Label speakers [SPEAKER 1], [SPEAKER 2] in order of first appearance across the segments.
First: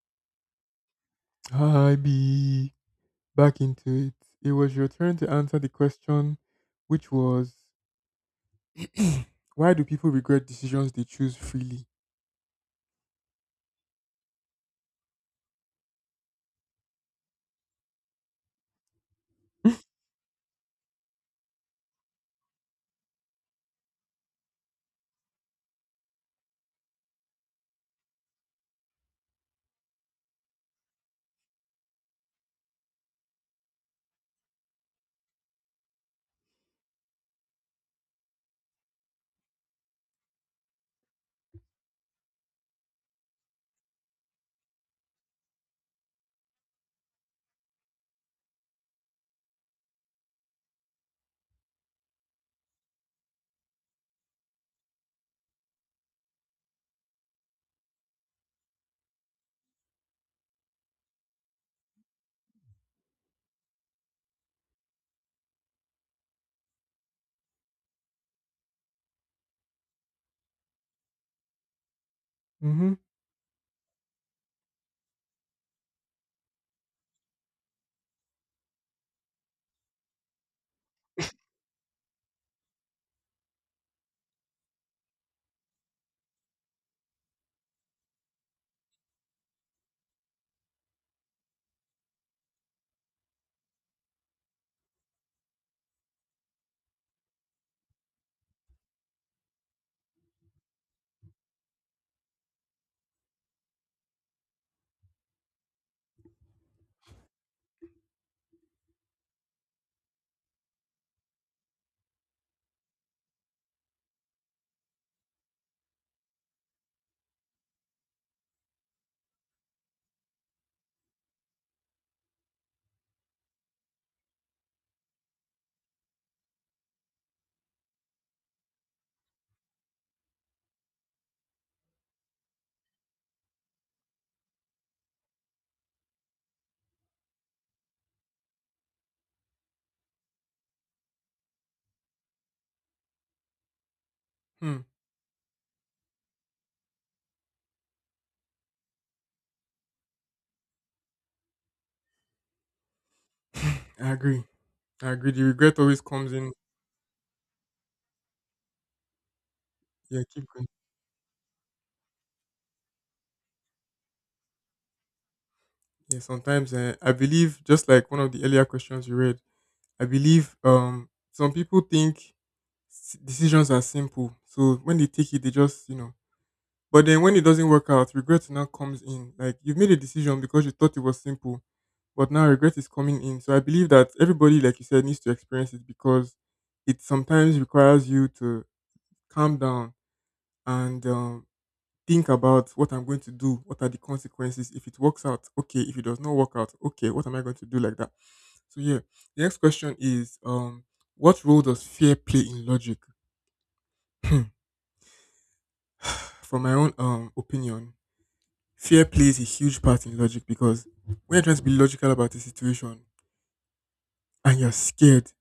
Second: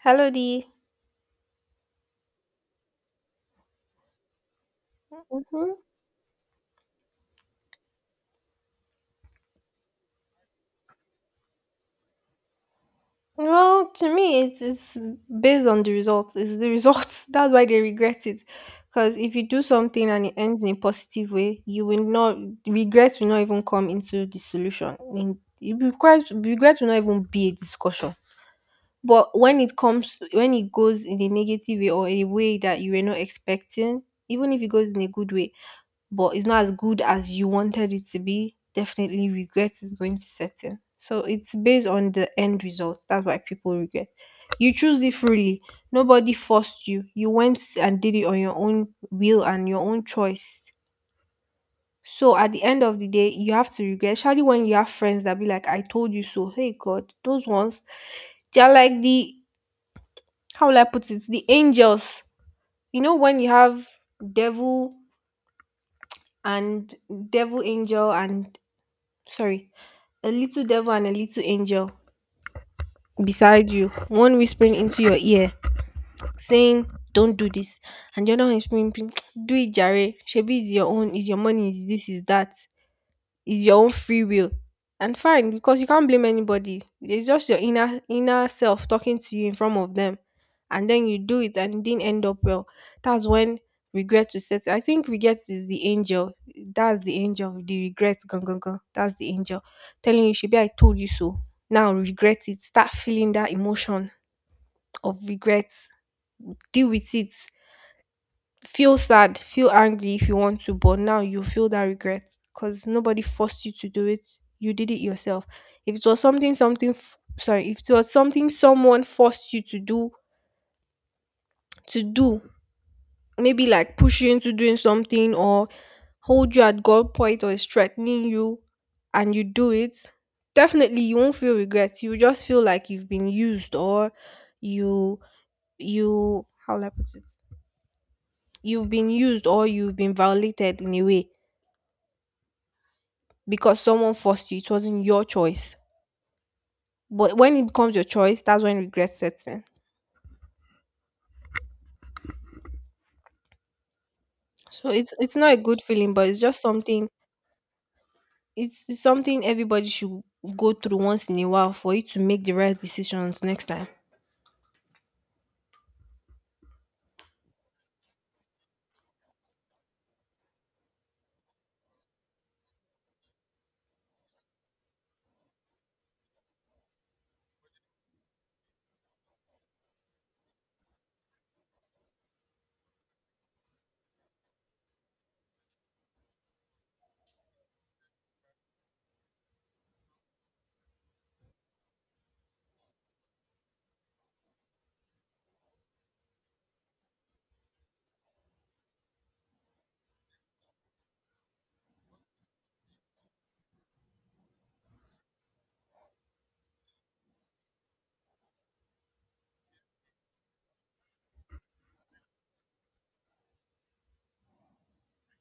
[SPEAKER 1] Hello, D.
[SPEAKER 2] Hi, B. Back into it. It was your turn to answer the
[SPEAKER 1] hmm
[SPEAKER 2] question, which was why do people regret decisions they choose freely?
[SPEAKER 1] Well, to me, it's based on the results. It's the results. That's why they regret it. Because if you do something and it ends in a positive way, you will not regret will not even come into the solution. In it requires regret will not even be a discussion. But when it comes, when it goes in a negative way or a way that you were not expecting, even if it goes in a good way, but it's not as good as you wanted it to be, definitely regret is going to set in. So it's based on the end result. That's why people regret. You choose it freely. Nobody forced you. You went and did it on your own will and your own choice. So at the end of the day, you have to regret. Especially when you have friends that be like, I told you so. Hey God, those ones, they're like the how will I put it? The angels. You know when you have devil and devil angel and sorry, a little devil and a little angel
[SPEAKER 2] Mm-hmm.
[SPEAKER 1] beside you, one whispering into your ear, saying, "Don't do this," and the other one whispering, "Do it, Jare. Shebi is your own, is your money, is this, is that is your own free will." And fine, because you can't blame anybody. It's just your inner self talking to you in front of them. And then you do it and it didn't end up well. That's when regret will set. I think regret is the angel. That's the angel. The regret, gone, gone, gone. That's the angel. Telling you, should be I told you so. Now regret it. Start feeling that emotion of regret. Deal with it, feel sad, feel angry if you want to, but now you feel that regret because nobody forced you to do it. You did it yourself. If it was if it was something someone forced you to do, to do, maybe like push you into doing something or hold you at gunpoint or is threatening you, and you do it, definitely you won't feel regret. You just feel like you've been used or you you how will I put it? You've been used or you've been violated in a way because someone forced you. It
[SPEAKER 2] Hmm.
[SPEAKER 1] wasn't your choice. But when it becomes your choice, that's when regret sets in.
[SPEAKER 2] I agree.
[SPEAKER 1] So
[SPEAKER 2] I
[SPEAKER 1] it's
[SPEAKER 2] agree.
[SPEAKER 1] it's
[SPEAKER 2] The
[SPEAKER 1] not a
[SPEAKER 2] regret
[SPEAKER 1] good
[SPEAKER 2] always
[SPEAKER 1] feeling, but
[SPEAKER 2] comes
[SPEAKER 1] it's
[SPEAKER 2] in.
[SPEAKER 1] just something. It's something everybody
[SPEAKER 2] Yeah,
[SPEAKER 1] should
[SPEAKER 2] keep going.
[SPEAKER 1] go through once in a while for you to make the right decisions next time.
[SPEAKER 2] Yeah, sometimes I believe, just like one of the earlier questions you read, I believe some people think decisions are simple. So when they take it, they just. But then when it doesn't work out, regret now comes in. Like you've made a decision because you thought it was simple, but now regret is coming in. So I believe that everybody, like you said, needs to experience it because it sometimes requires you to calm down and think about what I'm going to do. What are the consequences? If it works out, okay. If it does not work out, okay. What am I going to do like that? So yeah, the next question is, what role does fear play in logic? From my own opinion, fear plays a huge part in logic because when you're trying to be logical about a situation and you're scared,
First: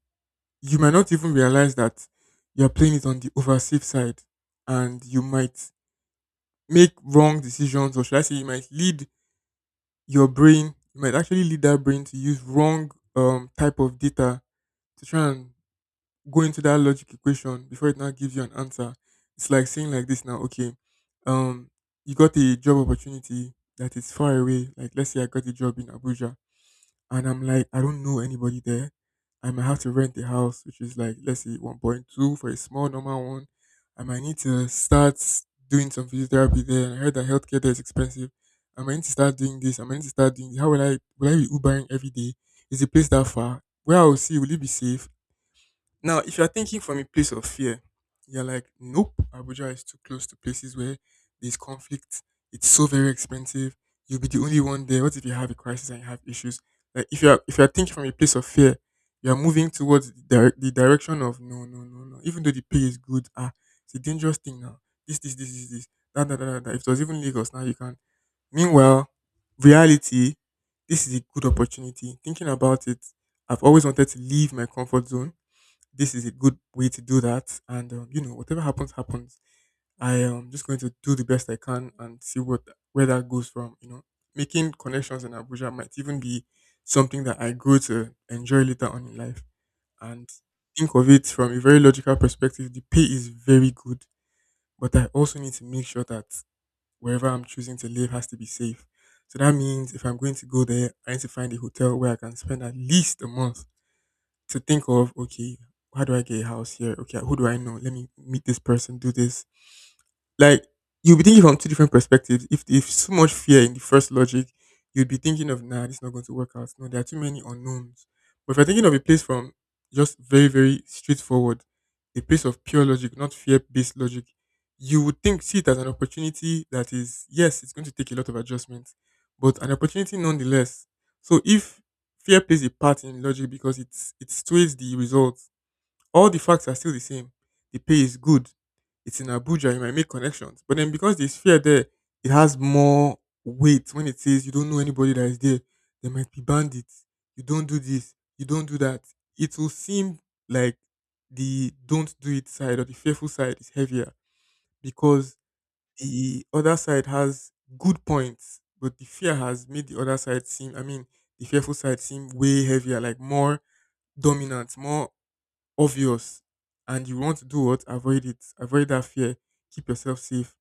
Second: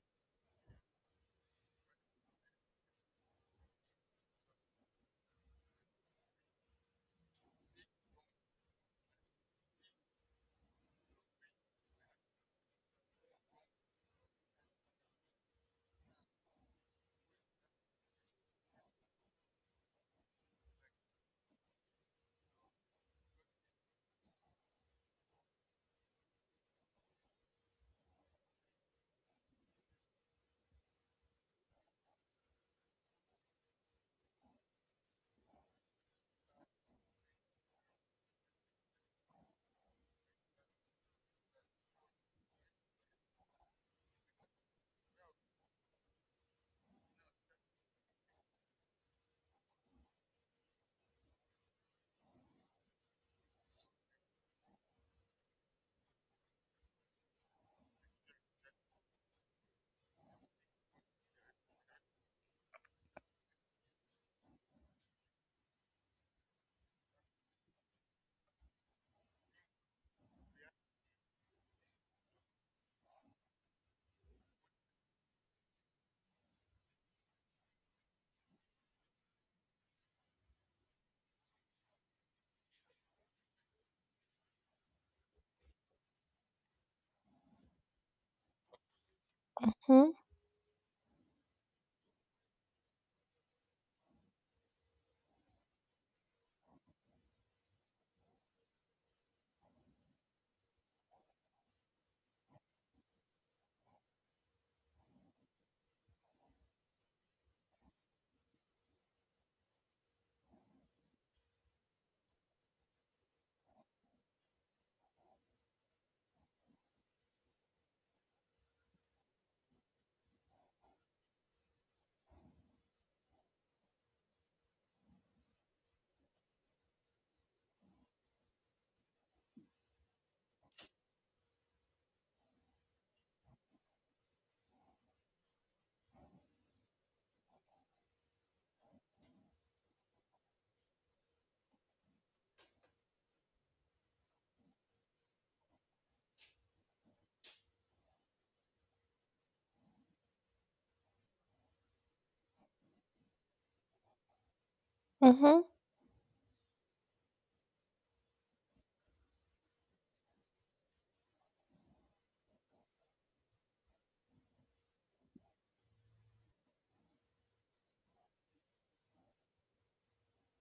[SPEAKER 2] you might not even realize that you're playing it on the over safe side and you might make wrong decisions, or should I say, you might lead your brain, you might actually lead that brain to use wrong type of data to try and go into that logic equation before it now gives you an answer. It's like saying like this now, okay, um, you got a job opportunity that is far away. Like let's say I got a job in Abuja. And I'm like, I don't know anybody there. I might have to rent a house, which is like, let's say 1.2 for a small normal one. I might need to start doing some physiotherapy there. And I heard that healthcare there is expensive. I might need to start doing this. I might need to start doing. How will I be Ubering every day? Is the place that far? Where I will see, will it be safe? Now, if you're thinking from a place of fear, you're like, nope, Abuja is too close to places where there's conflict. It's so very expensive. You'll be the only one there. What if you have a crisis and you have issues? Like, if you're thinking from a place of fear, you're moving towards the direction of no, no, no, no. Even though the pay is good, ah, it's a dangerous thing now. This, this, this, this, this. That, that, that, that, that. If it was even Lagos now, you can. Meanwhile, reality, this is a good opportunity. Thinking about it, I've always wanted to leave my comfort zone. This is a good way to do that. And whatever happens, happens. I am just going to do the best I can and see what where that goes from. You know, making connections in Abuja might even be something that I grow to enjoy later on in life.
[SPEAKER 1] Hmm.
[SPEAKER 2] And think of it from a very logical perspective. The pay is very good, but I also need to make sure that wherever I'm choosing to live has to be safe. So that means if I'm going to go there, I need to find a hotel where I can spend at least a month to think of, okay, how do I get a house here? Okay, who do I know? Let me meet this person, do this. Like, you'll be thinking from two different perspectives. If so much fear in the first logic, you'd be thinking of, nah, this is not going to work out. No, there are too many unknowns. But if you're thinking of a place from just very, very straightforward, a place of pure logic, not fear based logic, you would think, see it as an opportunity that is, yes, it's going to take a lot of adjustments, but an opportunity nonetheless. So if fear plays a part in logic because it sways the results, all the facts are still the same. The pay is good. It's in Abuja, you might make connections. But then because there's fear there, it has more weight when it says you don't know anybody that is there. There might be bandits. You don't do this. You don't do that. It will seem like the don't do it side or the fearful side is heavier because
[SPEAKER 1] Mhm.
[SPEAKER 2] the other side has good points, but the fear has made the other side seem, I mean, the fearful side seem way heavier, like more dominant, more obvious. And you want to do what? Avoid it. Avoid that fear. Keep yourself safe.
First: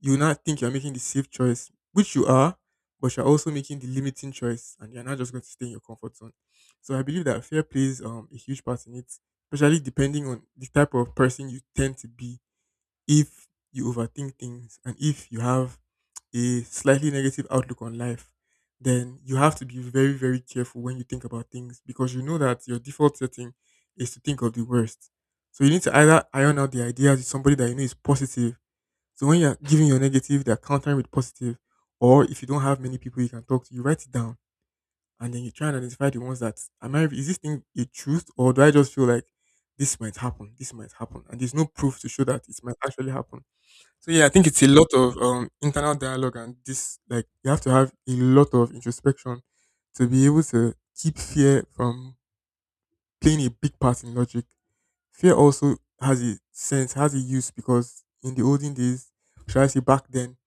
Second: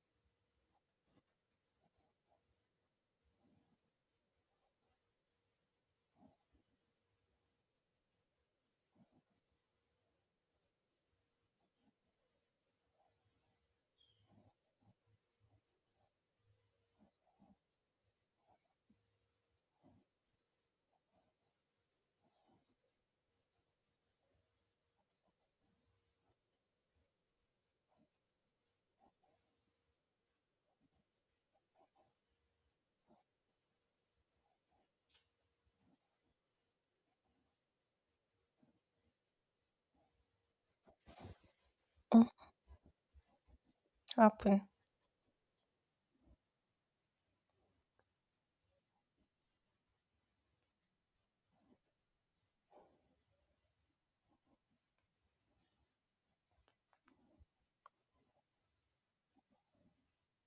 [SPEAKER 2] You will not think you're making the safe choice, which you are, but you're also making the limiting choice and you're not just going to stay in your comfort zone. So I believe that fear plays a huge part in it, especially depending on the type of person you tend to be. If you overthink things and if you have a slightly negative outlook on life, then you have to be very, very careful when you think about things because you know that your default setting is to think of the worst. So you need to either iron out the ideas with somebody that you know is positive. So when you're giving your negative, they're countering with positive. Or if you don't have many people you can talk to, you write it down and then you try and identify the ones that am I is this thing a truth, or do I just feel like this might happen, and there's no proof to show
[SPEAKER 1] Mm.
[SPEAKER 2] that it might actually happen. So yeah, I think it's a
[SPEAKER 1] Happen.
[SPEAKER 2] lot of internal dialogue, and this, like, you have to have a lot of introspection to be able to keep fear from playing a big part in logic. Fear also has a sense, has a use, because in the olden days, should I say back then,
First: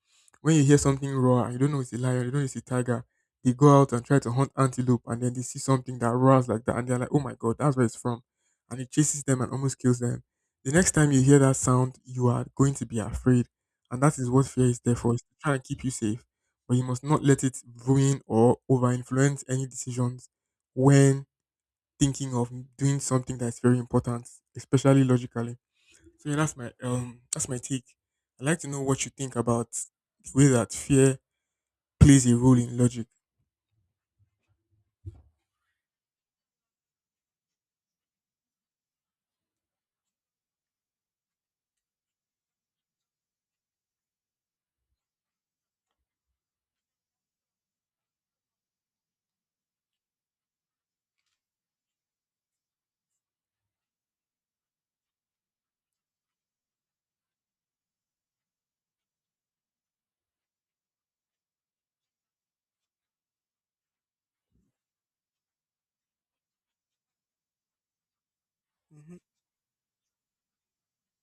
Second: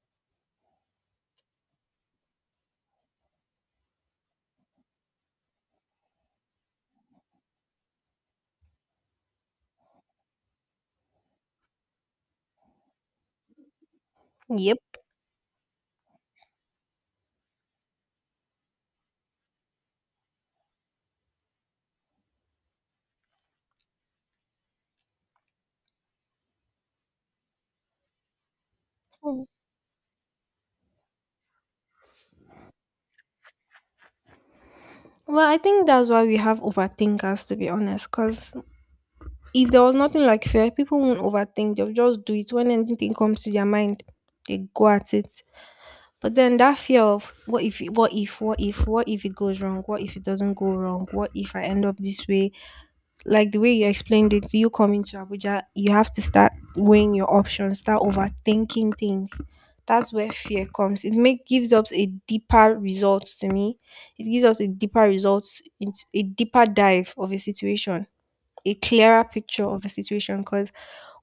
[SPEAKER 2] when you hear something roar and you don't know it's a lion, you don't know it's a tiger, they go out and try to hunt antelope and then they see something that roars like that and they're like, oh my god, that's where it's from. And it chases them and almost kills them. The next time you hear that sound, you are going to be afraid. And that is what fear
[SPEAKER 1] Yep.
[SPEAKER 2] is there for, is to try and keep you safe. But you must not let it ruin or over influence any decisions when thinking of doing something that's very important, especially logically. So yeah, that's my take. I'd like to know what you think
[SPEAKER 1] Mm.
[SPEAKER 2] about the way that fear plays a role in logic.
[SPEAKER 1] Well, I think that's why we have overthinkers, to be honest. Because if there was nothing like fear, people won't overthink. They'll just do it when anything comes to their mind. They go at it. But then that fear of what if, what if, what if, what if it goes wrong? What if it doesn't go wrong? What if I end up this way? Like the way you explained it, you coming to Abuja, you have to start weighing your options, start overthinking things. That's where fear comes. It make gives us a deeper result to me. It gives us a deeper result into a deeper dive of a situation, a
[SPEAKER 2] Hmm.
[SPEAKER 1] clearer picture of a situation because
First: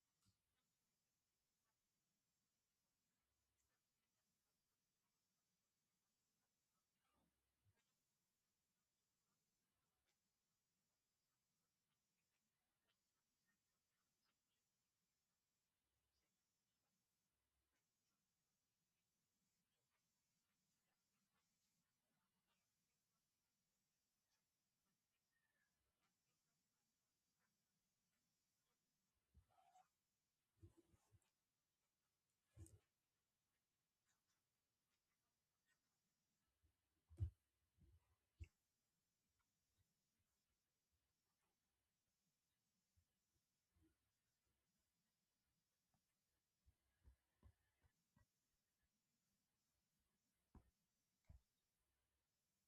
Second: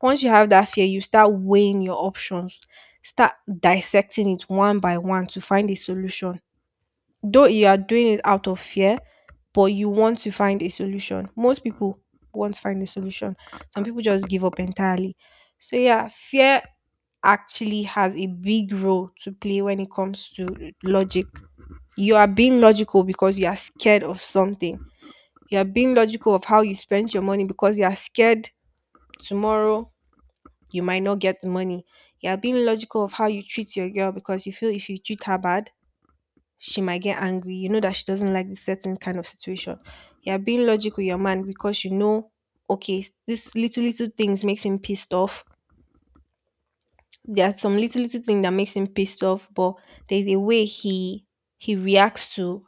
[SPEAKER 1] once you have that fear, you start weighing your options, start dissecting it one by one to find a solution. Though you are doing it out of fear, but you want to find a solution. Most people won't find a solution. Some people just give up entirely. So yeah, fear actually has a big role to play when it comes to logic. You are being logical because you are scared of something. You are being logical of how you spend your money because you are scared. Tomorrow, you might not get the money. You are being logical of how you treat your girl because you feel if you treat her bad, she might get angry. You know that she doesn't like this certain kind of situation. You are being logical with your man, because you know, okay, this little little things makes him pissed off. There's some little little thing that makes him pissed off, but there's a way he reacts to.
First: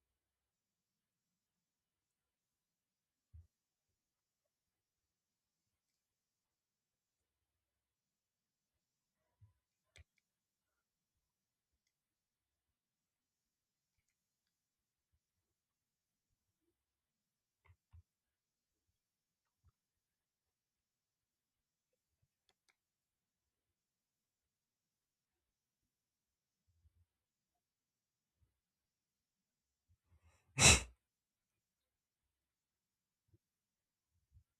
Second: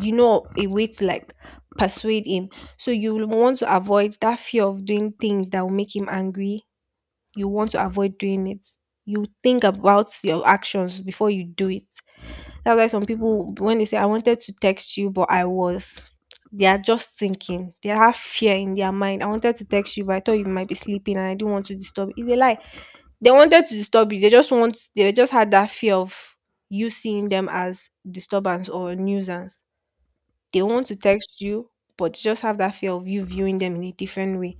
[SPEAKER 1] You know, a way to like persuade him. So you will want to avoid that fear of doing things that will make him angry, you want to avoid doing it. You think about your actions before you do it. That's why some people, when they say, "I wanted to text you, but I was," they are just thinking. They have fear in their mind. "I wanted to text you, but I thought you might be sleeping and I didn't want to disturb you." It's a lie. They wanted to disturb you. They just had that fear of you seeing them as disturbance or nuisance. They want to text you, but they just have that fear of you viewing them in a different way.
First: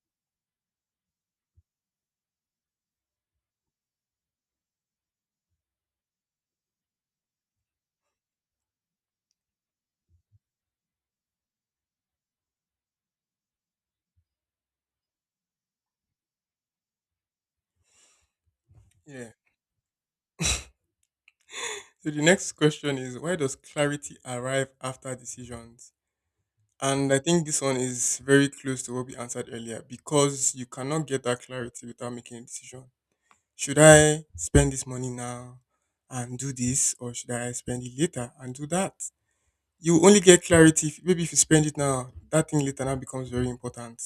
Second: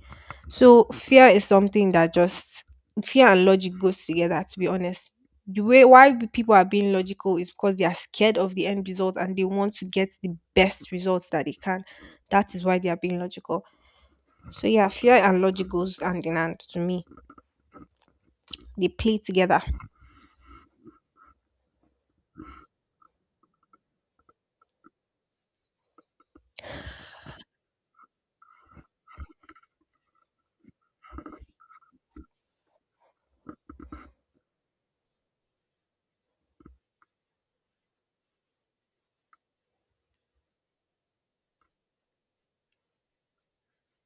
[SPEAKER 1] So fear is something that just fear and logic goes together. To be honest, the way people are being logical is because they are scared of the end result and they want to get the best results that they can. That is why they are being logical. So yeah, fear and logic goes hand in hand to me. They play
[SPEAKER 2] Yeah.
[SPEAKER 1] together.
[SPEAKER 2] So the next question is, why does clarity arrive after decisions? And I think this one is very close to what we answered earlier, because you cannot get that clarity without making a decision. Should I spend this money now and do this, or should I spend it later and do that? You only get clarity if, maybe if you spend it now, that thing later now becomes very important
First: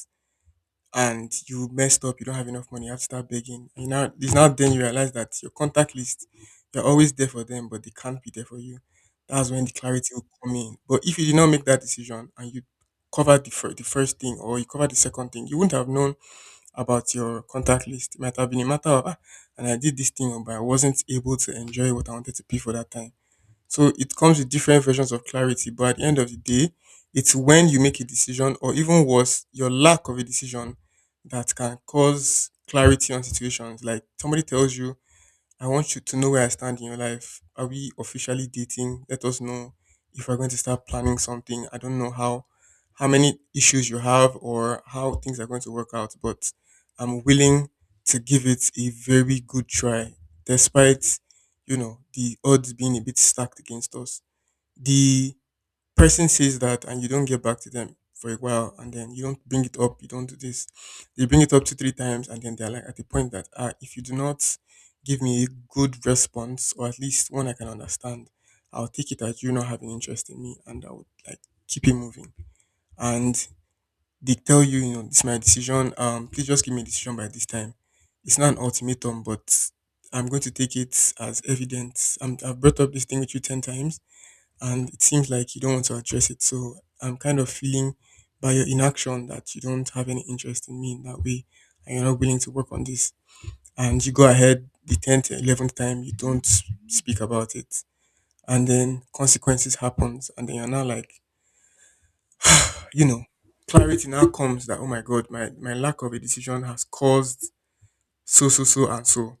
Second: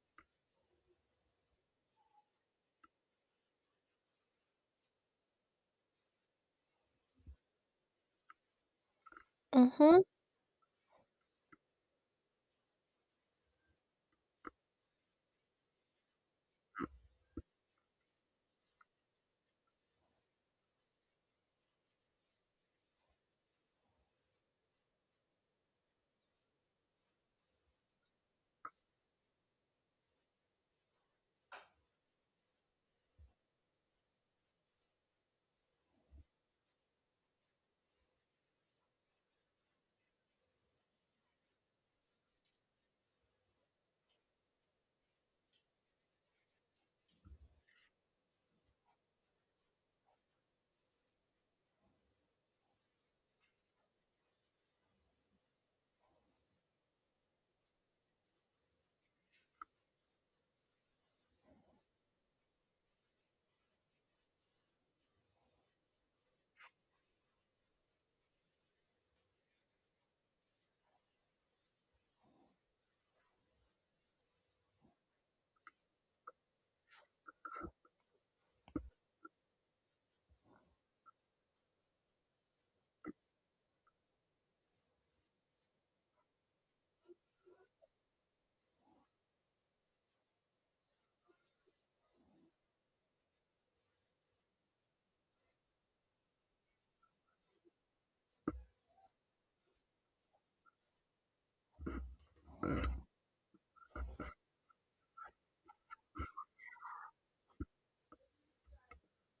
[SPEAKER 2] and you messed up. You don't have enough money, you have to start begging. It's now then you realize that your contact list, you're always there for them, but they can't be there for you. That's when the
[SPEAKER 1] Mhm.
[SPEAKER 2] clarity will come in. But if you did not make that decision and you covered the first thing, or you covered the second thing, you wouldn't have known about your contact list. It might have been a matter of, ah, and I did this thing but I wasn't able to enjoy what I wanted to pay for that time. So it comes with different versions of clarity, but at the end of the day, it's when you make a decision, or even worse, your lack of a decision, that can cause clarity on situations. Like, somebody tells you, I want you to know where I stand in your life. Are we officially dating? Let us know if we're going to start planning something. I don't know how many issues you have or how things are going to work out, but I'm willing to give it a very good try, despite the odds being a bit stacked against us. The person says that and you don't get back to them for a while, and then you don't bring it up, you don't do this. They bring it up two, three times and then they're like at the point that if you do not give me a good response or at least one I can understand, I'll take it that you're not having interest in me and I would like keep it moving. And they tell you, this is my decision. Please just give me a decision by this time. It's not an ultimatum, but I'm going to take it as evidence. I've brought up this thing with you 10 times and it seems like you don't want to address it. So I'm kind of feeling by your inaction that you don't have any interest in me in that way and you're not willing to work on this. And you go ahead the 10th, 11th time, you don't s- speak about it. And then consequences happens. And then you're now like, you know, clarity now comes that, oh my God, my lack of a decision has caused so, and so.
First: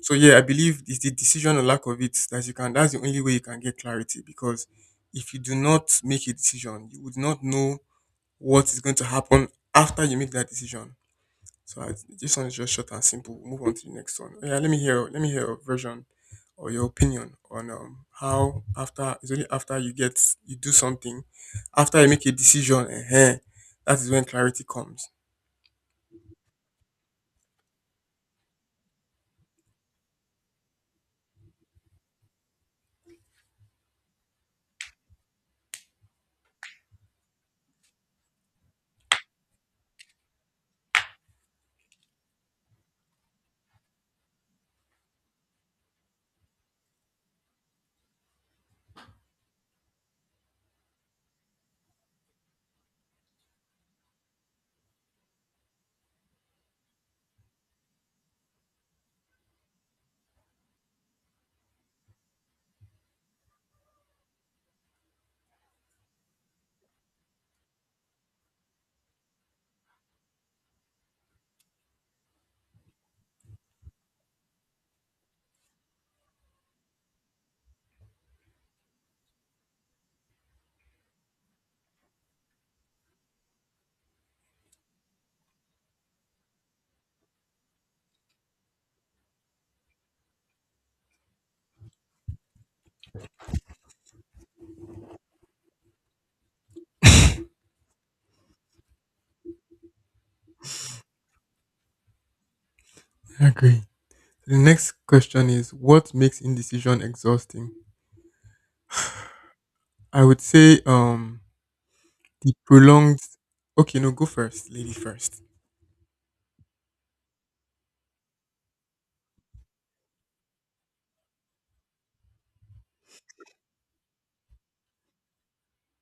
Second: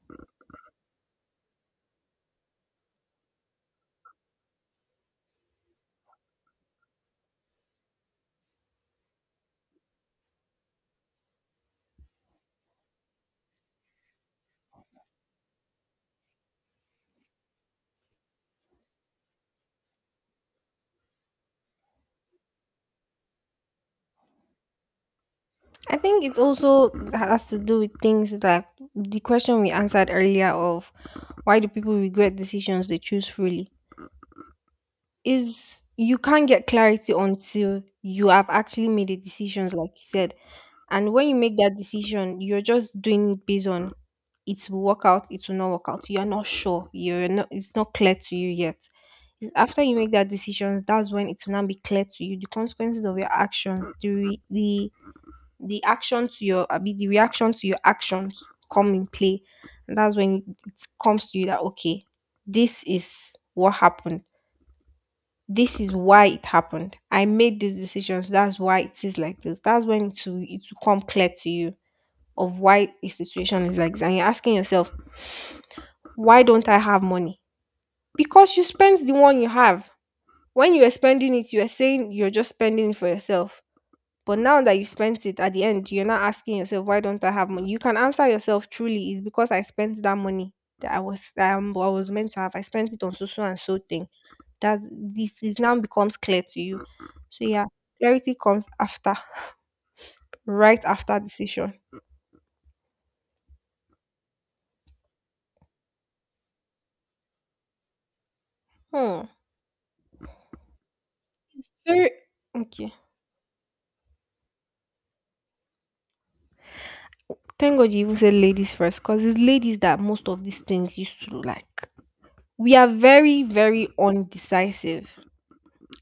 [SPEAKER 2] So yeah, I believe it's the decision or lack of it that you can. That's the only way you can get clarity because if you do not make a decision, you would not know what is going to happen after you make that decision. So I, this one is just short and simple. Move on to the next one. Oh, yeah, let me hear. Let me hear your version or your opinion on how after it's only after you get you do something, after you make a decision, that is when clarity comes.
[SPEAKER 1] I think it also has to do with things like the question we answered earlier of why do people regret decisions they choose freely is you can't get clarity until you have actually made the decisions like you said. And when you make that decision, you're just doing it based on it will work out, it will not work out. You're not sure. You're not it's not clear to you yet. It's after you make that decision, that's when it will now be clear to you the consequences of your action, the the action to your I mean, the reaction to your actions come in play, and that's when it comes to you that okay, this is what happened, this is why it happened, I made these decisions, that's why it is like this. That's when it will come clear to you of why a situation is like this, and you're asking yourself, why don't I have money? Because you spend the one you have. When you are spending it, you are saying you're just spending it for yourself. But now that you spent it at the end, you're not asking yourself, why don't I have money? You can answer yourself truly, it's because I spent that money that I was meant to have. I spent it on so so and so thing. That this is now becomes clear to you. So yeah, clarity comes after, right after decision.
[SPEAKER 2] I agree. The next question is what makes indecision exhausting?
[SPEAKER 1] Hmm.
[SPEAKER 2] I would say
[SPEAKER 1] Very
[SPEAKER 2] the
[SPEAKER 1] okay.
[SPEAKER 2] prolonged okay, no, go first. Lady first.
[SPEAKER 1] Thank God you even said ladies first, because it's ladies that most of these things used to like. We are very, very undecisive.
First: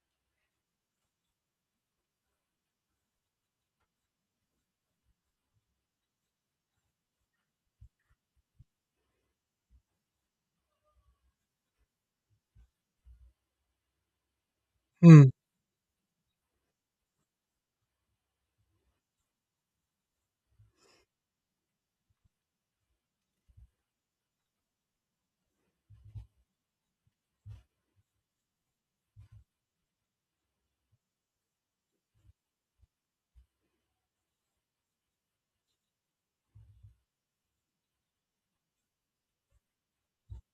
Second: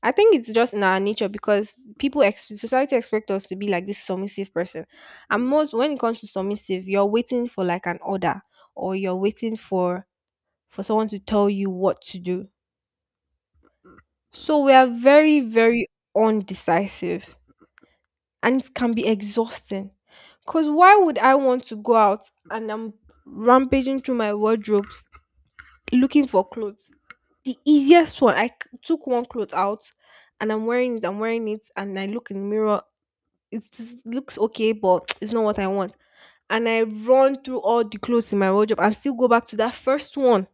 [SPEAKER 1] I think it's just in our nature because people society expect us to be like this submissive person, and most when it comes to submissive, you're waiting for like an order or you're waiting for someone to tell you what to do. So we are
[SPEAKER 2] Hmm.
[SPEAKER 1] very very undecisive, and it can be exhausting. Cause why would I want to go out and I'm rampaging through my wardrobes looking for clothes? The easiest one, took one clothes out and I'm wearing it, and I look in the mirror, it just looks okay, but it's not what I want. And I run through all the clothes in my wardrobe and still go back to that first one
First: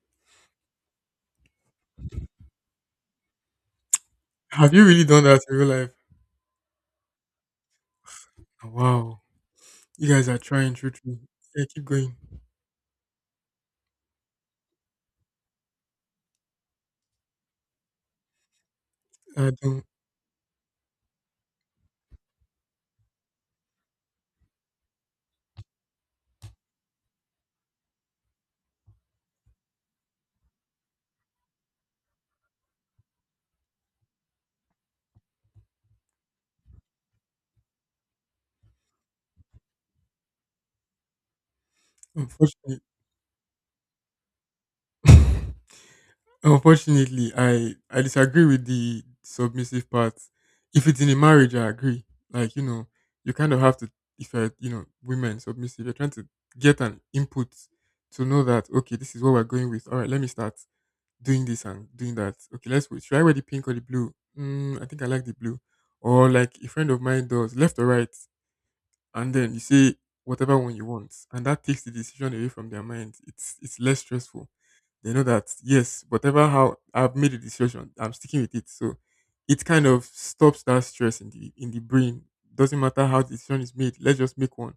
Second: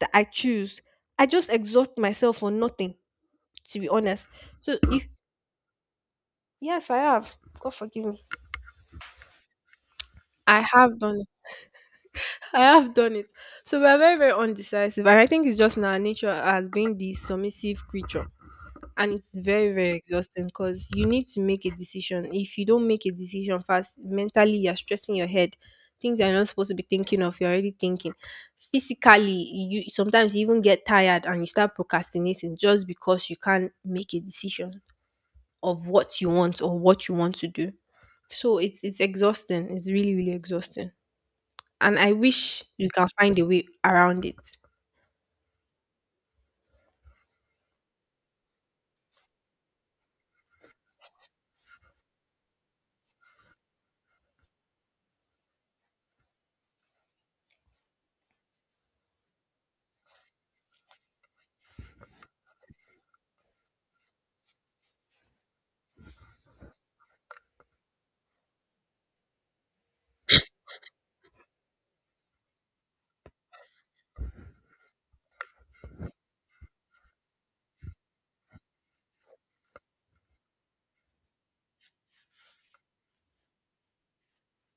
[SPEAKER 1] that I choose. I just exhaust myself for nothing, to be honest.
[SPEAKER 2] Have
[SPEAKER 1] So
[SPEAKER 2] you really
[SPEAKER 1] if
[SPEAKER 2] done that in real life?
[SPEAKER 1] yes, I have. God forgive me.
[SPEAKER 2] Oh, wow. You guys are
[SPEAKER 1] I
[SPEAKER 2] trying true
[SPEAKER 1] have
[SPEAKER 2] true.
[SPEAKER 1] done it.
[SPEAKER 2] Yeah, keep going.
[SPEAKER 1] I have done it. So we are very, very undecisive. And I think it's just in our nature as being the submissive creature. And it's
[SPEAKER 2] I
[SPEAKER 1] very
[SPEAKER 2] don't
[SPEAKER 1] very exhausting because you need to make a decision. If you don't make a decision fast, mentally you're stressing your head, things you're not supposed to be thinking of, you're already thinking. Physically, you sometimes you even get tired and you start procrastinating just because you can't make a decision of what you want or what you want to do. So it's exhausting, it's really really exhausting, and I wish
[SPEAKER 2] Unfortunately
[SPEAKER 1] you can find a way around it.
[SPEAKER 2] unfortunately I disagree with the submissive part. If it's in a marriage I agree. Like, you know, you kind of have to if you're you know, women submissive, you're trying to get an input to know that okay, this is what we're going with. All right, let me start doing this and doing that. Okay, let's wait. Should I wear the pink or the blue? Mm, I think I like the blue. Or like a friend of mine does, left or right, and then you say whatever one you want, and that takes the decision away from their mind. It's less stressful. They know that yes, whatever how I've made a decision, I'm sticking with it. So it kind of stops that stress in the brain. Doesn't matter how the decision is made. Let's just make one.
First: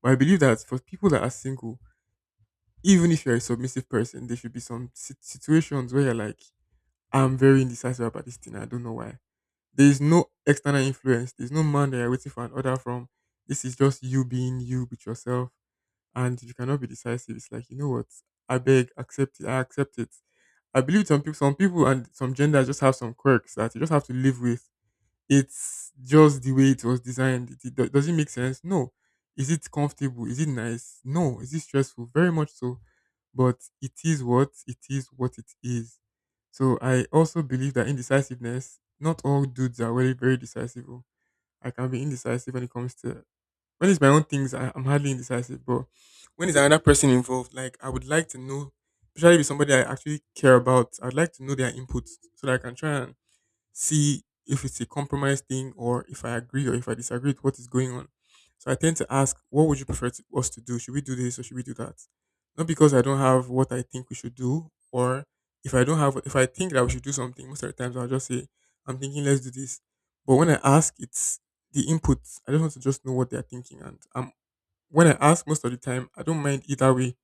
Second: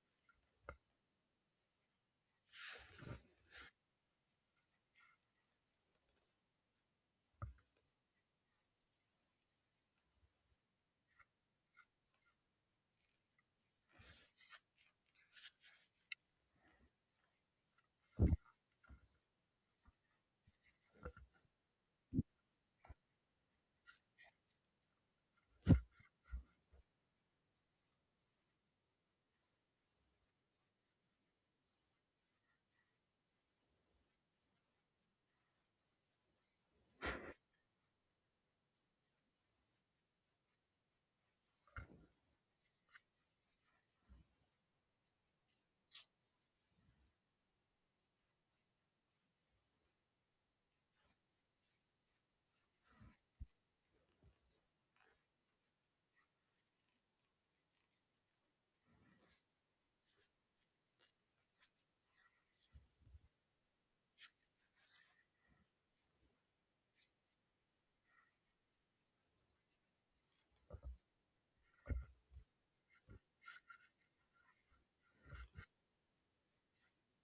[SPEAKER 2] But I believe that for people that are single, even if you're a submissive person, there should be some situations where you're like I'm very indecisive about this thing. I don't know why. There is no external influence. There's no man that you're waiting for an order from. This is just you being you with yourself. And you cannot be decisive. It's like, you know what? I beg, accept it. I accept it. I believe some people and some genders just have some quirks that you just have to live with. It's just the way it was designed. Does it make sense? No. Is it comfortable? Is it nice? No. Is it stressful? Very much so. But it is what it is. What it is so I also believe that indecisiveness, not all dudes are very, very decisive. Oh. I can be indecisive when it comes to when it's my own things, I'm hardly indecisive. But when it's another person involved, like I would like to know, especially with somebody I actually care about, I'd like to know their input so that I can try and see if it's a compromise thing or if I agree or if I disagree with what is going on. So I tend to ask, what would you prefer to, us to do? Should we do this or should we do that? Not because I don't have what I think we should do, or if I don't have, if I think that we should do something, most of the times I'll just say, I'm thinking, let's do this. But when I ask, it's the input. I just want to just know what they're thinking. And when I ask most of the time, I don't mind either way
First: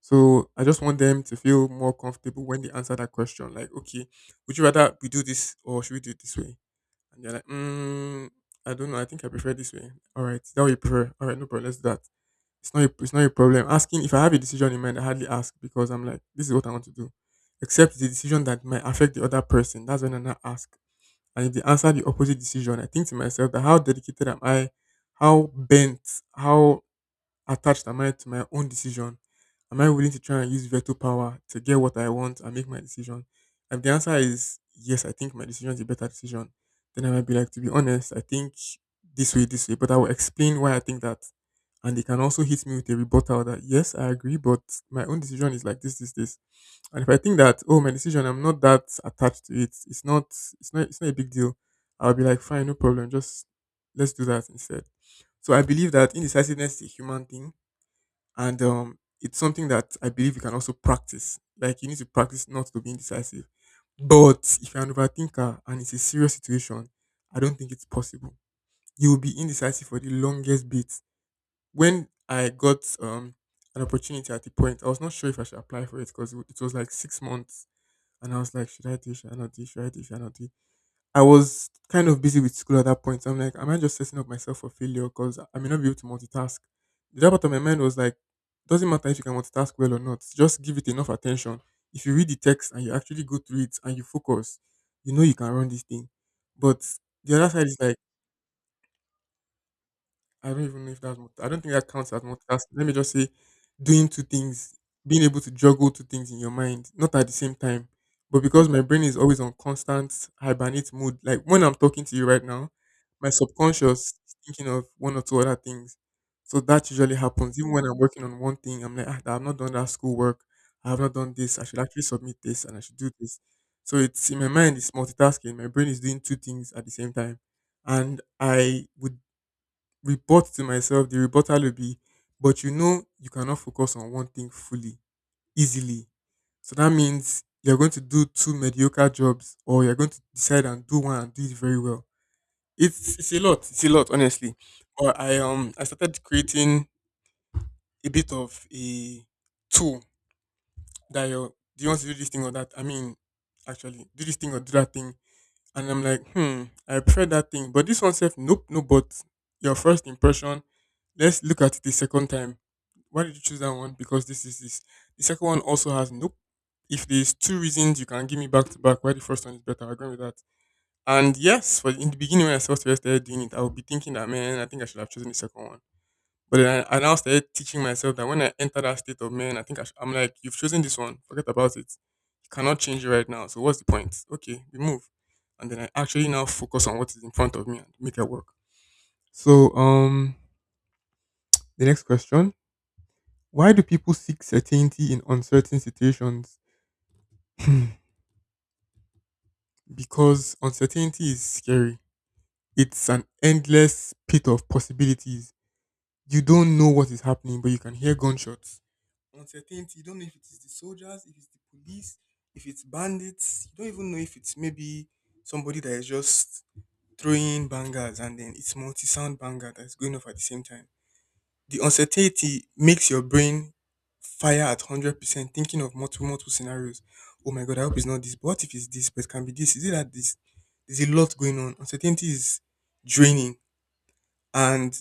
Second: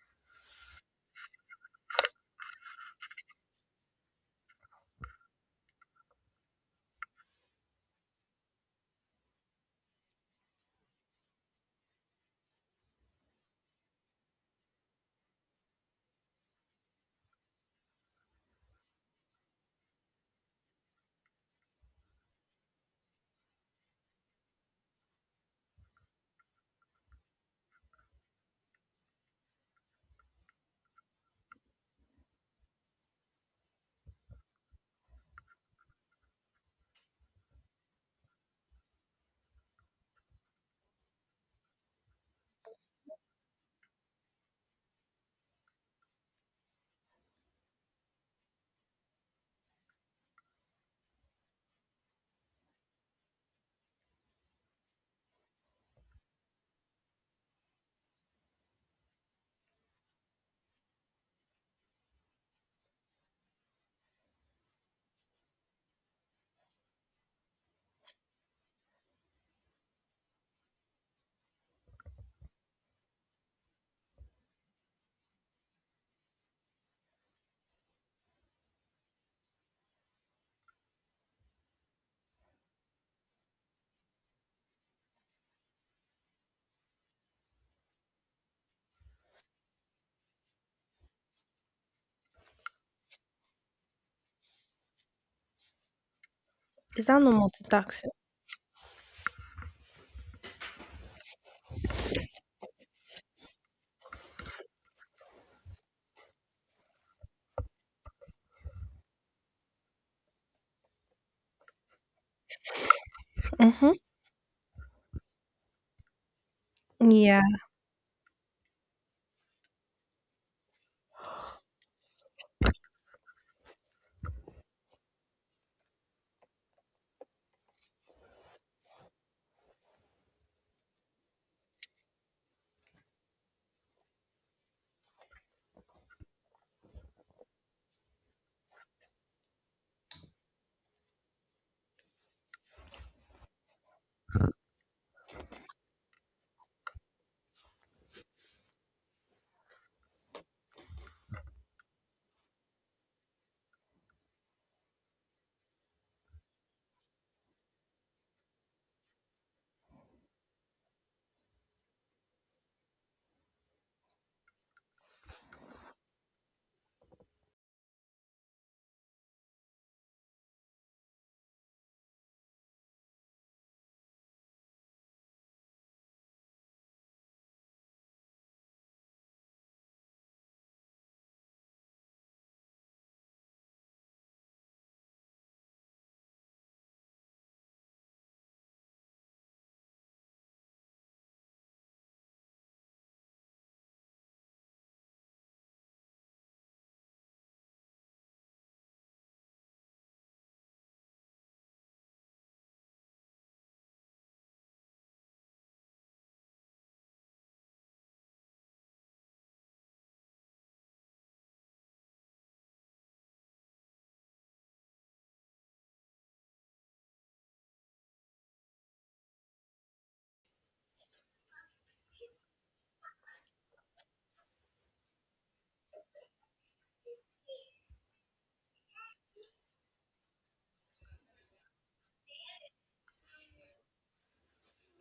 [SPEAKER 2] so I just want them to feel more comfortable when they answer that question. Like, okay, would you rather we do this or should we do it this way? And they're like, mm, I don't know. I think I prefer this way. All right, is that what you prefer. All right, no problem. Let's do that. It's not. A, it's not a problem. Asking if I have a decision in mind, I hardly ask because I'm like, this is what I want to do. Except the decision that might affect the other person. That's when I now ask. And if they answer the opposite decision, I think to myself that how dedicated am I? How bent? How attached am I to my own decision? Am I willing to try and use veto power to get what I want and make my decision? If the answer is yes, I think my decision is a better decision, then I might be like, to be honest, I think this way. But I will explain why I think that. And they can also hit me with a rebuttal that, yes, I agree, but my own decision is like this. And if I think that, oh, my decision, I'm not that attached to it. It's not a big deal. I'll be like, fine, no problem. Just let's do that instead. So I believe that indecisiveness is a human thing and it's something that I believe you can also practice. Like you need to practice not to be indecisive. But if you're an overthinker and it's a serious situation, I don't think it's possible. You will be indecisive for the longest bit. When I got an opportunity at the point, I was not sure if I should apply for it because it was like 6 months, and I was like, should I do? Should I not do? Should I do? Should I not do? I was kind of busy with school at that point. So I'm like, am I just setting up myself for failure? Because I may not be able to multitask. The other part of my mind was like, doesn't matter if you can multitask well or not. Just give it enough attention. If you read the text and you actually go through it and you focus, you know you can run this thing. But
[SPEAKER 1] Is that not
[SPEAKER 2] the other side is like,
[SPEAKER 1] multitasking?
[SPEAKER 2] I don't even know if that's I don't think that counts as multitasking. Let me just say doing two things, being able to juggle two things in your mind, not at the same time. But because my brain is always on constant hibernate mode, like when I'm talking to you right now, my
[SPEAKER 1] Mm-hmm.
[SPEAKER 2] subconscious is thinking of one or two other things. So that usually
[SPEAKER 1] Yeah,
[SPEAKER 2] happens. Even when I'm working on one thing, I'm like, ah, I've not done that schoolwork. I have not done this. I should actually submit this and I should do this. So it's in my mind, it's multitasking. My brain is doing two things at the same time and I would rebut to myself, the rebuttal will be, but you know you cannot focus on one thing fully, easily. So that means you're going to do two mediocre jobs or you're going to decide and do one and do it very well. It's a lot. It's a lot, honestly. But I started creating a bit of a tool that you're do you want to do this thing or that? I mean, actually, do this thing or do that thing. And I'm like, hmm, I prefer that thing. But this one said, nope, no, but your first impression let's look at it a second time. Why did you choose that one? Because this is this. The second one also has nope. If there's two reasons you can give me back to back, why the first one is better, I agree with that. And yes, for in the beginning when I first started doing it, I would be thinking that man, I think I should have chosen the second one. But then I now started teaching myself that when I enter that state of man, I think I sh- I'm like, you've chosen this one, forget about it. You cannot change it right now. So what's the point? Okay, we move. And then I actually now focus on what is in front of me and make it work. So the next question. Why do people seek certainty in uncertain situations? Because uncertainty is scary. It's an endless pit of possibilities. You don't know what is happening, but you can hear gunshots. Uncertainty, you don't know if it's the soldiers, if it's the police, if it's bandits. You don't even know if it's maybe somebody that is just throwing bangers and then it's multi sound banger that's going off at the same time. The uncertainty makes your brain fire at 100% thinking of multiple scenarios. Oh my God, I hope it's not this. But what if it's this? But it can be this. Is it that this? There's a lot going on. Uncertainty is draining. And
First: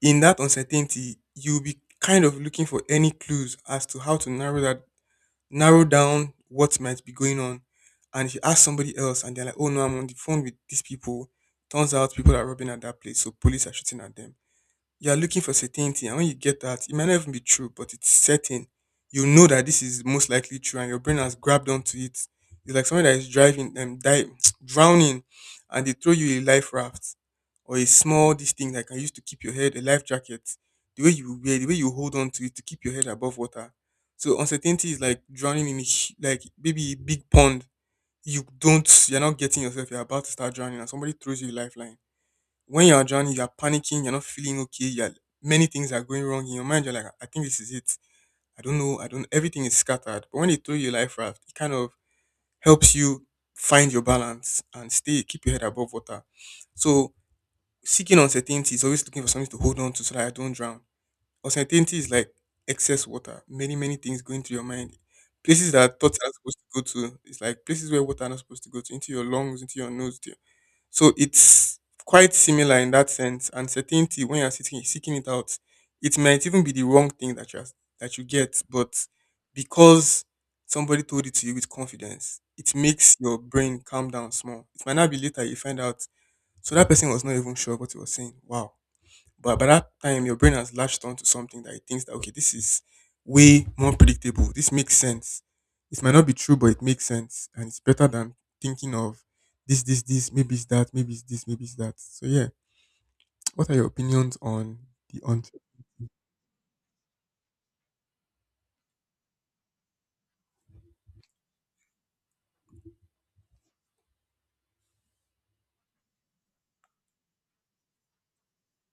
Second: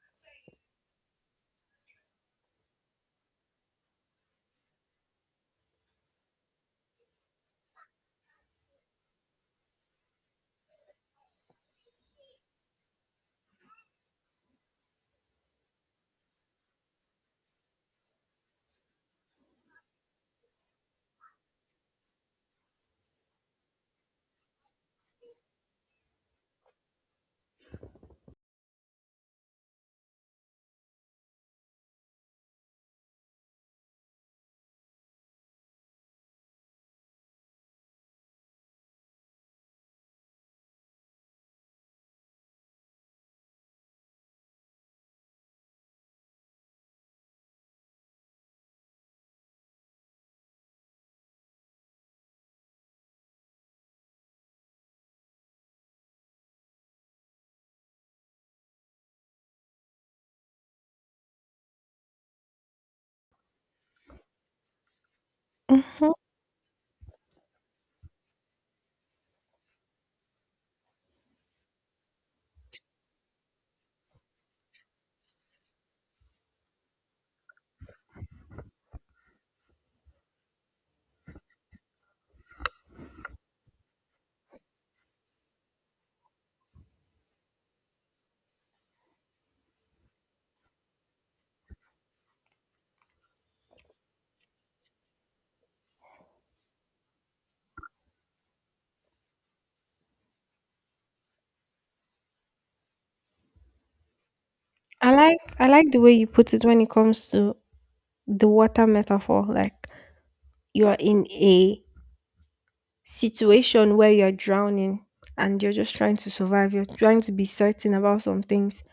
[SPEAKER 2] in that uncertainty, you'll be kind of looking for any clues as to how to narrow down what might be going on. And if you ask somebody else and they're like, oh no, I'm on the phone with these people, turns out people are robbing at that place. So police are shooting at them. You're looking for certainty, and when you get that, it might not even be true, but it's certain. You know that this is most likely true, and your brain has grabbed onto it. It's like someone that is driving, dive, drowning, and they throw you a life raft or a small this thing that can use to keep your head, a life jacket. The way you wear, the way you hold on to it to keep your head above water. So uncertainty is like drowning in like maybe a big pond. You're not getting yourself. You're about to start drowning, and somebody throws you a lifeline. When you're drowning, you're panicking, you're not feeling okay, you're, many things are going wrong in your mind, you're like, I think this is it. I don't know, I don't everything is scattered. But when they throw you a life raft, it kind of helps you find your balance and stay keep your head above water. So seeking uncertainty is always looking for something to hold on to so that I don't drown. Uncertainty is like excess water, many things going through your mind. Places that thoughts are not supposed to go to, it's like places where water are not supposed to go to, into your lungs, into your nose, to, so it's quite similar in that sense. And certainty, when you're seeking it out, it might even be the wrong thing that you get, but because somebody told it to you with confidence, it makes your brain calm down small. It might not be, later you find out. So that person was not even sure what he was saying. Wow. But by that time, your brain has latched onto something that it thinks that okay, this is way more predictable. This makes sense. It might not be true, but it makes sense, and it's better than thinking of this, this, this. Maybe it's that. Maybe it's this. Maybe it's that. So yeah, what are your opinions on the
[SPEAKER 1] I like the way you put it when it comes to the water metaphor. Like, you are in a situation where you're drowning and you're just trying to survive. You're trying to be certain about some things.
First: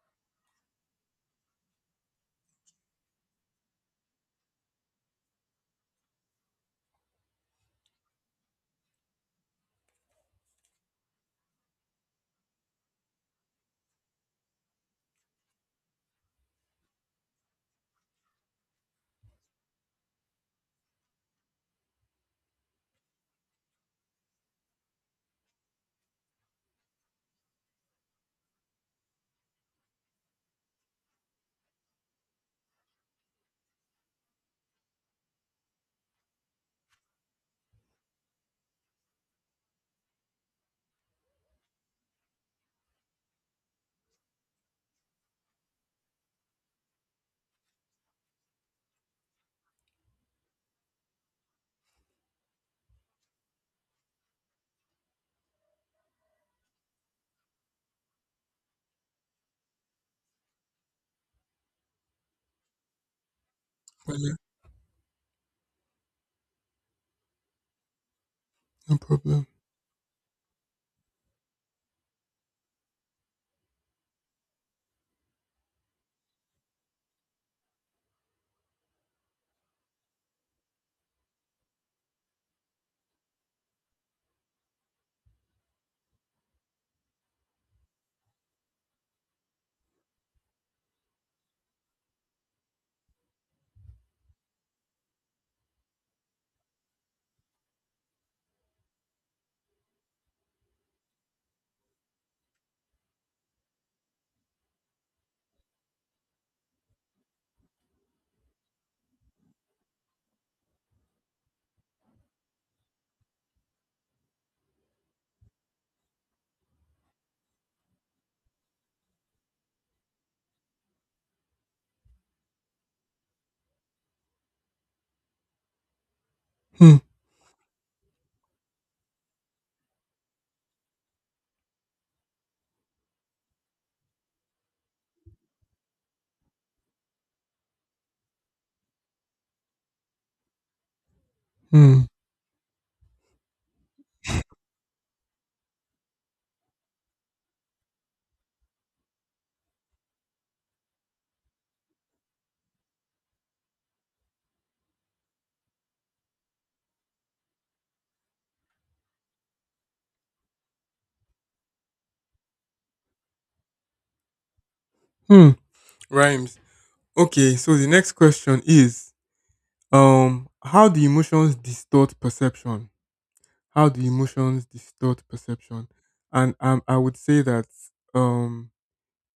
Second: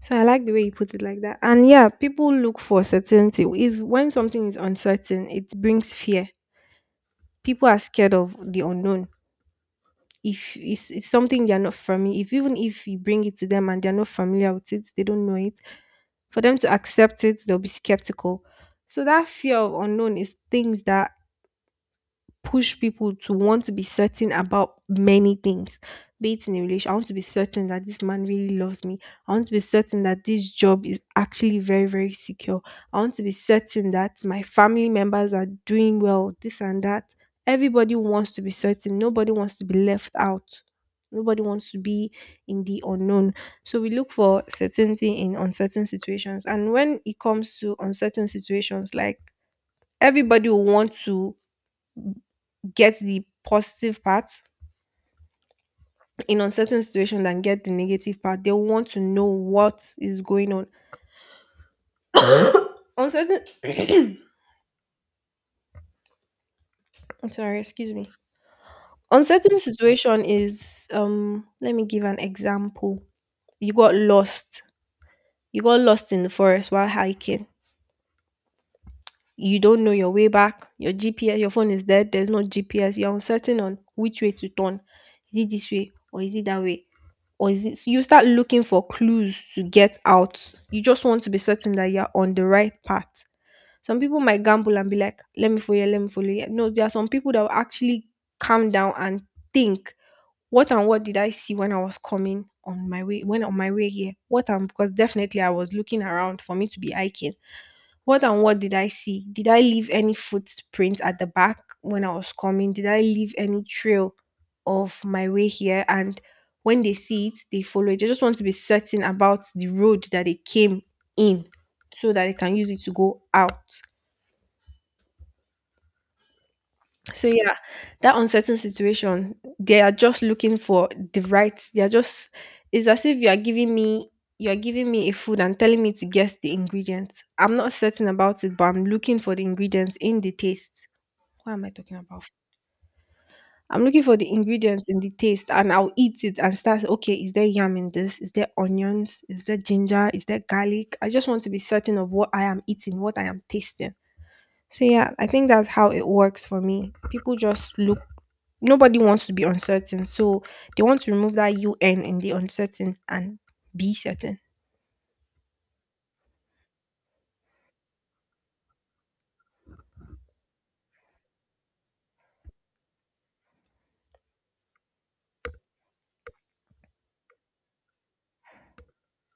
[SPEAKER 1] So I like the way you put it like that. And yeah, people look for certainty. Is when something is uncertain, it brings fear. People are scared of the unknown. If it's, it's something they're not familiar, if even if you bring it to them and they're not familiar with it, they don't know it. For them to accept it, they'll be skeptical. So that fear of unknown is things that push people to want to be certain about many things. Be it in a relation, I want to be certain that this man really loves me. I want to be certain that this job is actually very, very secure. I want to be certain that my family members are doing well, this and that. Everybody wants to be certain. Nobody wants to be left out. Nobody wants to be in the unknown. So we look for certainty in uncertain situations. And when it comes to uncertain situations, like everybody will want to get the positive part in uncertain situation than get the negative part. They want to know what is going on. Uncertain
[SPEAKER 2] entrepreneur?
[SPEAKER 1] I'm sorry, excuse me.
[SPEAKER 2] No problem.
[SPEAKER 1] Uncertain situation is let me give an example. You got lost. You got lost in the forest while hiking, you don't know your way back, your GPS, your phone is dead, there's no GPS, you're uncertain on which way to turn. Is it this way or is it that way? Or is it so you start looking for clues to get out? You just want to be certain that you're on the right path. Some people might gamble and be like, let me follow you, let me follow you. No, there are some people that will actually calm down and think, what and what did I see when I was coming on my way, when on my way here? What and because definitely I was looking around for me to be hiking, what and what did I see? Did I leave any footprint at the back when I was coming? Did I leave any trail of my way here? And when they see it, they follow it. They just want to be certain about the road that they came in so that they can use it to go out.
[SPEAKER 2] Hmm.
[SPEAKER 1] So yeah, that uncertain situation, they are just looking for the right. They are just it's as if you are giving me a food and telling me to guess the ingredients. I'm not certain about it, but I'm looking for the ingredients in the taste. What am I talking
[SPEAKER 2] Hmm.
[SPEAKER 1] about? I'm looking for the ingredients in the taste and I'll eat it and start, okay, is there yam in this? Is there onions? Is there ginger? Is there garlic? I just want to be certain of what I am eating, what I am tasting. So yeah, I think that's how it works for me. People just look nobody wants to be uncertain. So they want to remove that UN in the uncertain and be certain.
[SPEAKER 2] Hmm. Rhymes. Okay. So the next question is, how do emotions distort perception? How do emotions distort perception? And I would say that um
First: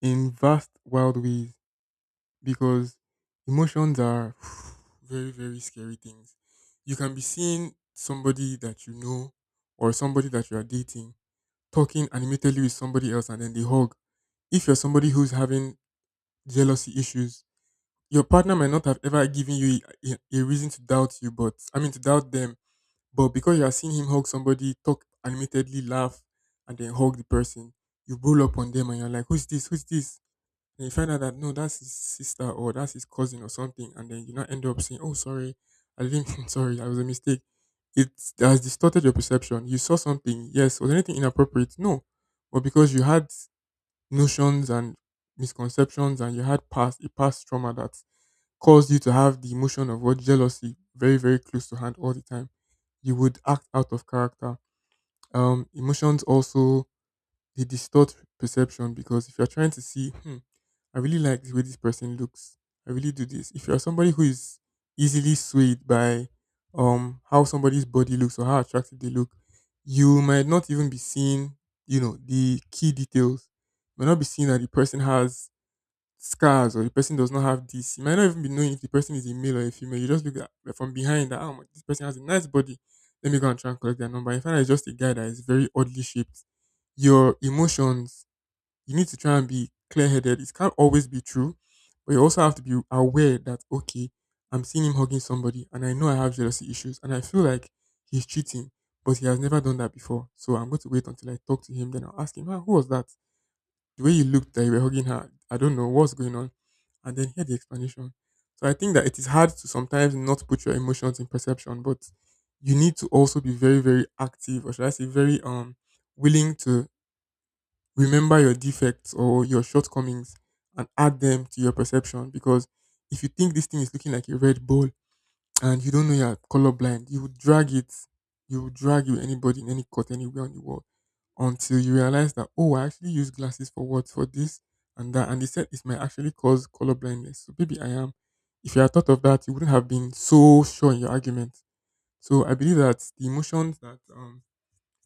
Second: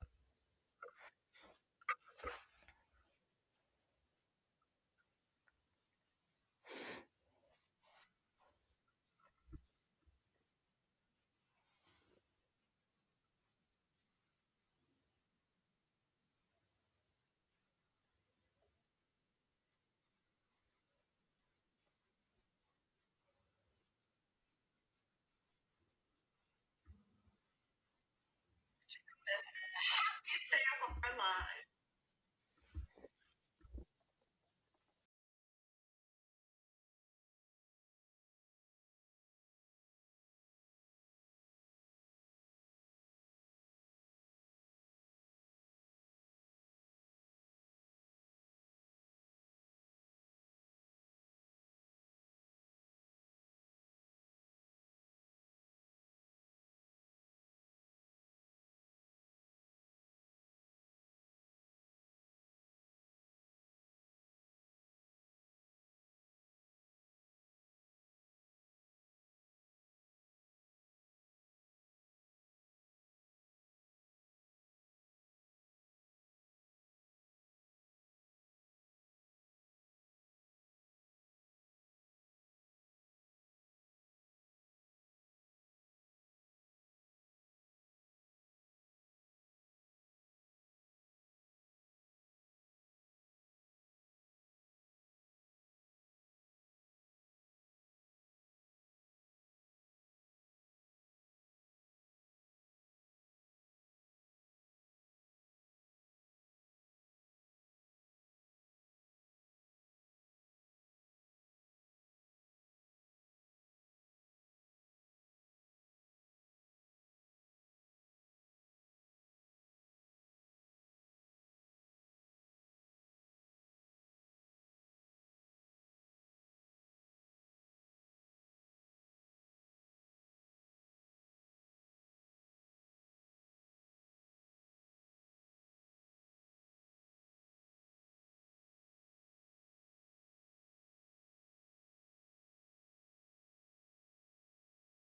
[SPEAKER 2] in vast, wild ways, because emotions are very scary things. You can be seeing somebody that you know or somebody that you are dating talking animatedly with somebody else and then they hug. If you're somebody who's having jealousy issues, your partner might not have ever given you a reason to doubt you, but I mean to doubt them. But because you are seeing him hug somebody, talk animatedly, laugh, and then hug the person, you roll up on them and you're like, "Who's this? Who's this?" And you find out that no, that's his sister or that's his cousin or something, and then you now end up saying, "Oh, sorry, I didn't. Mean- Sorry, I was a mistake." It has distorted your perception. You saw something, yes. Was anything inappropriate? No, but because you had notions and misconceptions, and you had past a past trauma that caused you to have the emotion of what, jealousy, very close to hand all the time, you would act out of character. Emotions also, they distort perception because if you're trying to see, hmm, I really like the way this person looks. I really do this. If you're somebody who is easily swayed by how somebody's body looks or how attractive they look, you might not even be seeing, you know, the key details. You might not be seeing that the person has scars or the person does not have this. You might not even be knowing if the person is a male or a female. You just look at like, from behind that, oh, this person has a nice body. Let me go and try and collect their number. If I, it's just a guy that is very oddly shaped, your emotions, you need to try and be clear headed. It can't always be true, but you also have to be aware that, okay, I'm seeing him hugging somebody and I know I have jealousy issues and I feel like he's cheating, but he has never done that before. So I'm going to wait until I talk to him. Then I'll ask him, ah, who was that? The way you looked that you were hugging her, I don't know what's going on. And then hear the explanation. So I think that it is hard to sometimes not put your emotions in perception, but you need to also be very active, or should I say, very willing to remember your defects or your shortcomings and add them to your perception. Because if you think this thing is looking like a red ball, and you don't know you're colorblind, you would drag it, you would drag with anybody in any court anywhere on the world until you realize that oh, I actually use glasses for what for this and that, and they said it might actually cause color blindness. So maybe I am. If you had thought of that, you wouldn't have been so sure in your argument. So I believe that the emotions that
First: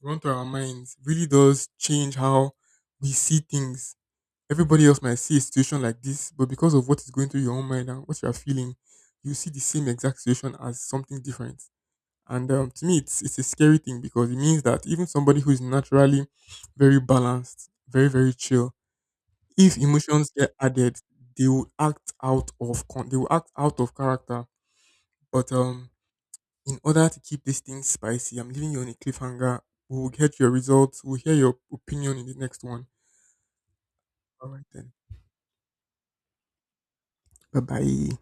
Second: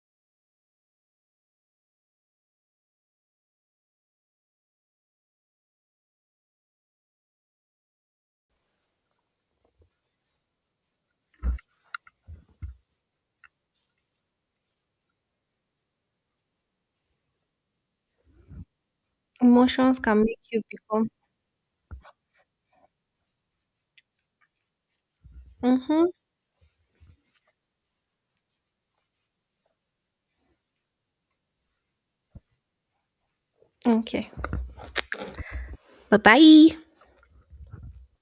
[SPEAKER 2] run through our minds really does change how we see things. Everybody else might see a situation like this, but because of what is going through your own mind and what you are feeling, you see the same exact situation as something different. And to me, it's a scary thing because it means that even somebody who is naturally very balanced, very chill, if
[SPEAKER 1] Emotions can
[SPEAKER 2] emotions
[SPEAKER 1] make
[SPEAKER 2] get
[SPEAKER 1] you
[SPEAKER 2] added,
[SPEAKER 1] become
[SPEAKER 2] they will act out of con- they will act out of character. But
[SPEAKER 1] mm-hmm.
[SPEAKER 2] in order to keep this thing spicy, I'm leaving you on a cliffhanger. We'll get your results. We'll hear your opinion in the next one.
[SPEAKER 1] Okay.
[SPEAKER 2] All right then.
[SPEAKER 1] Bye bye.
[SPEAKER 2] Bye bye.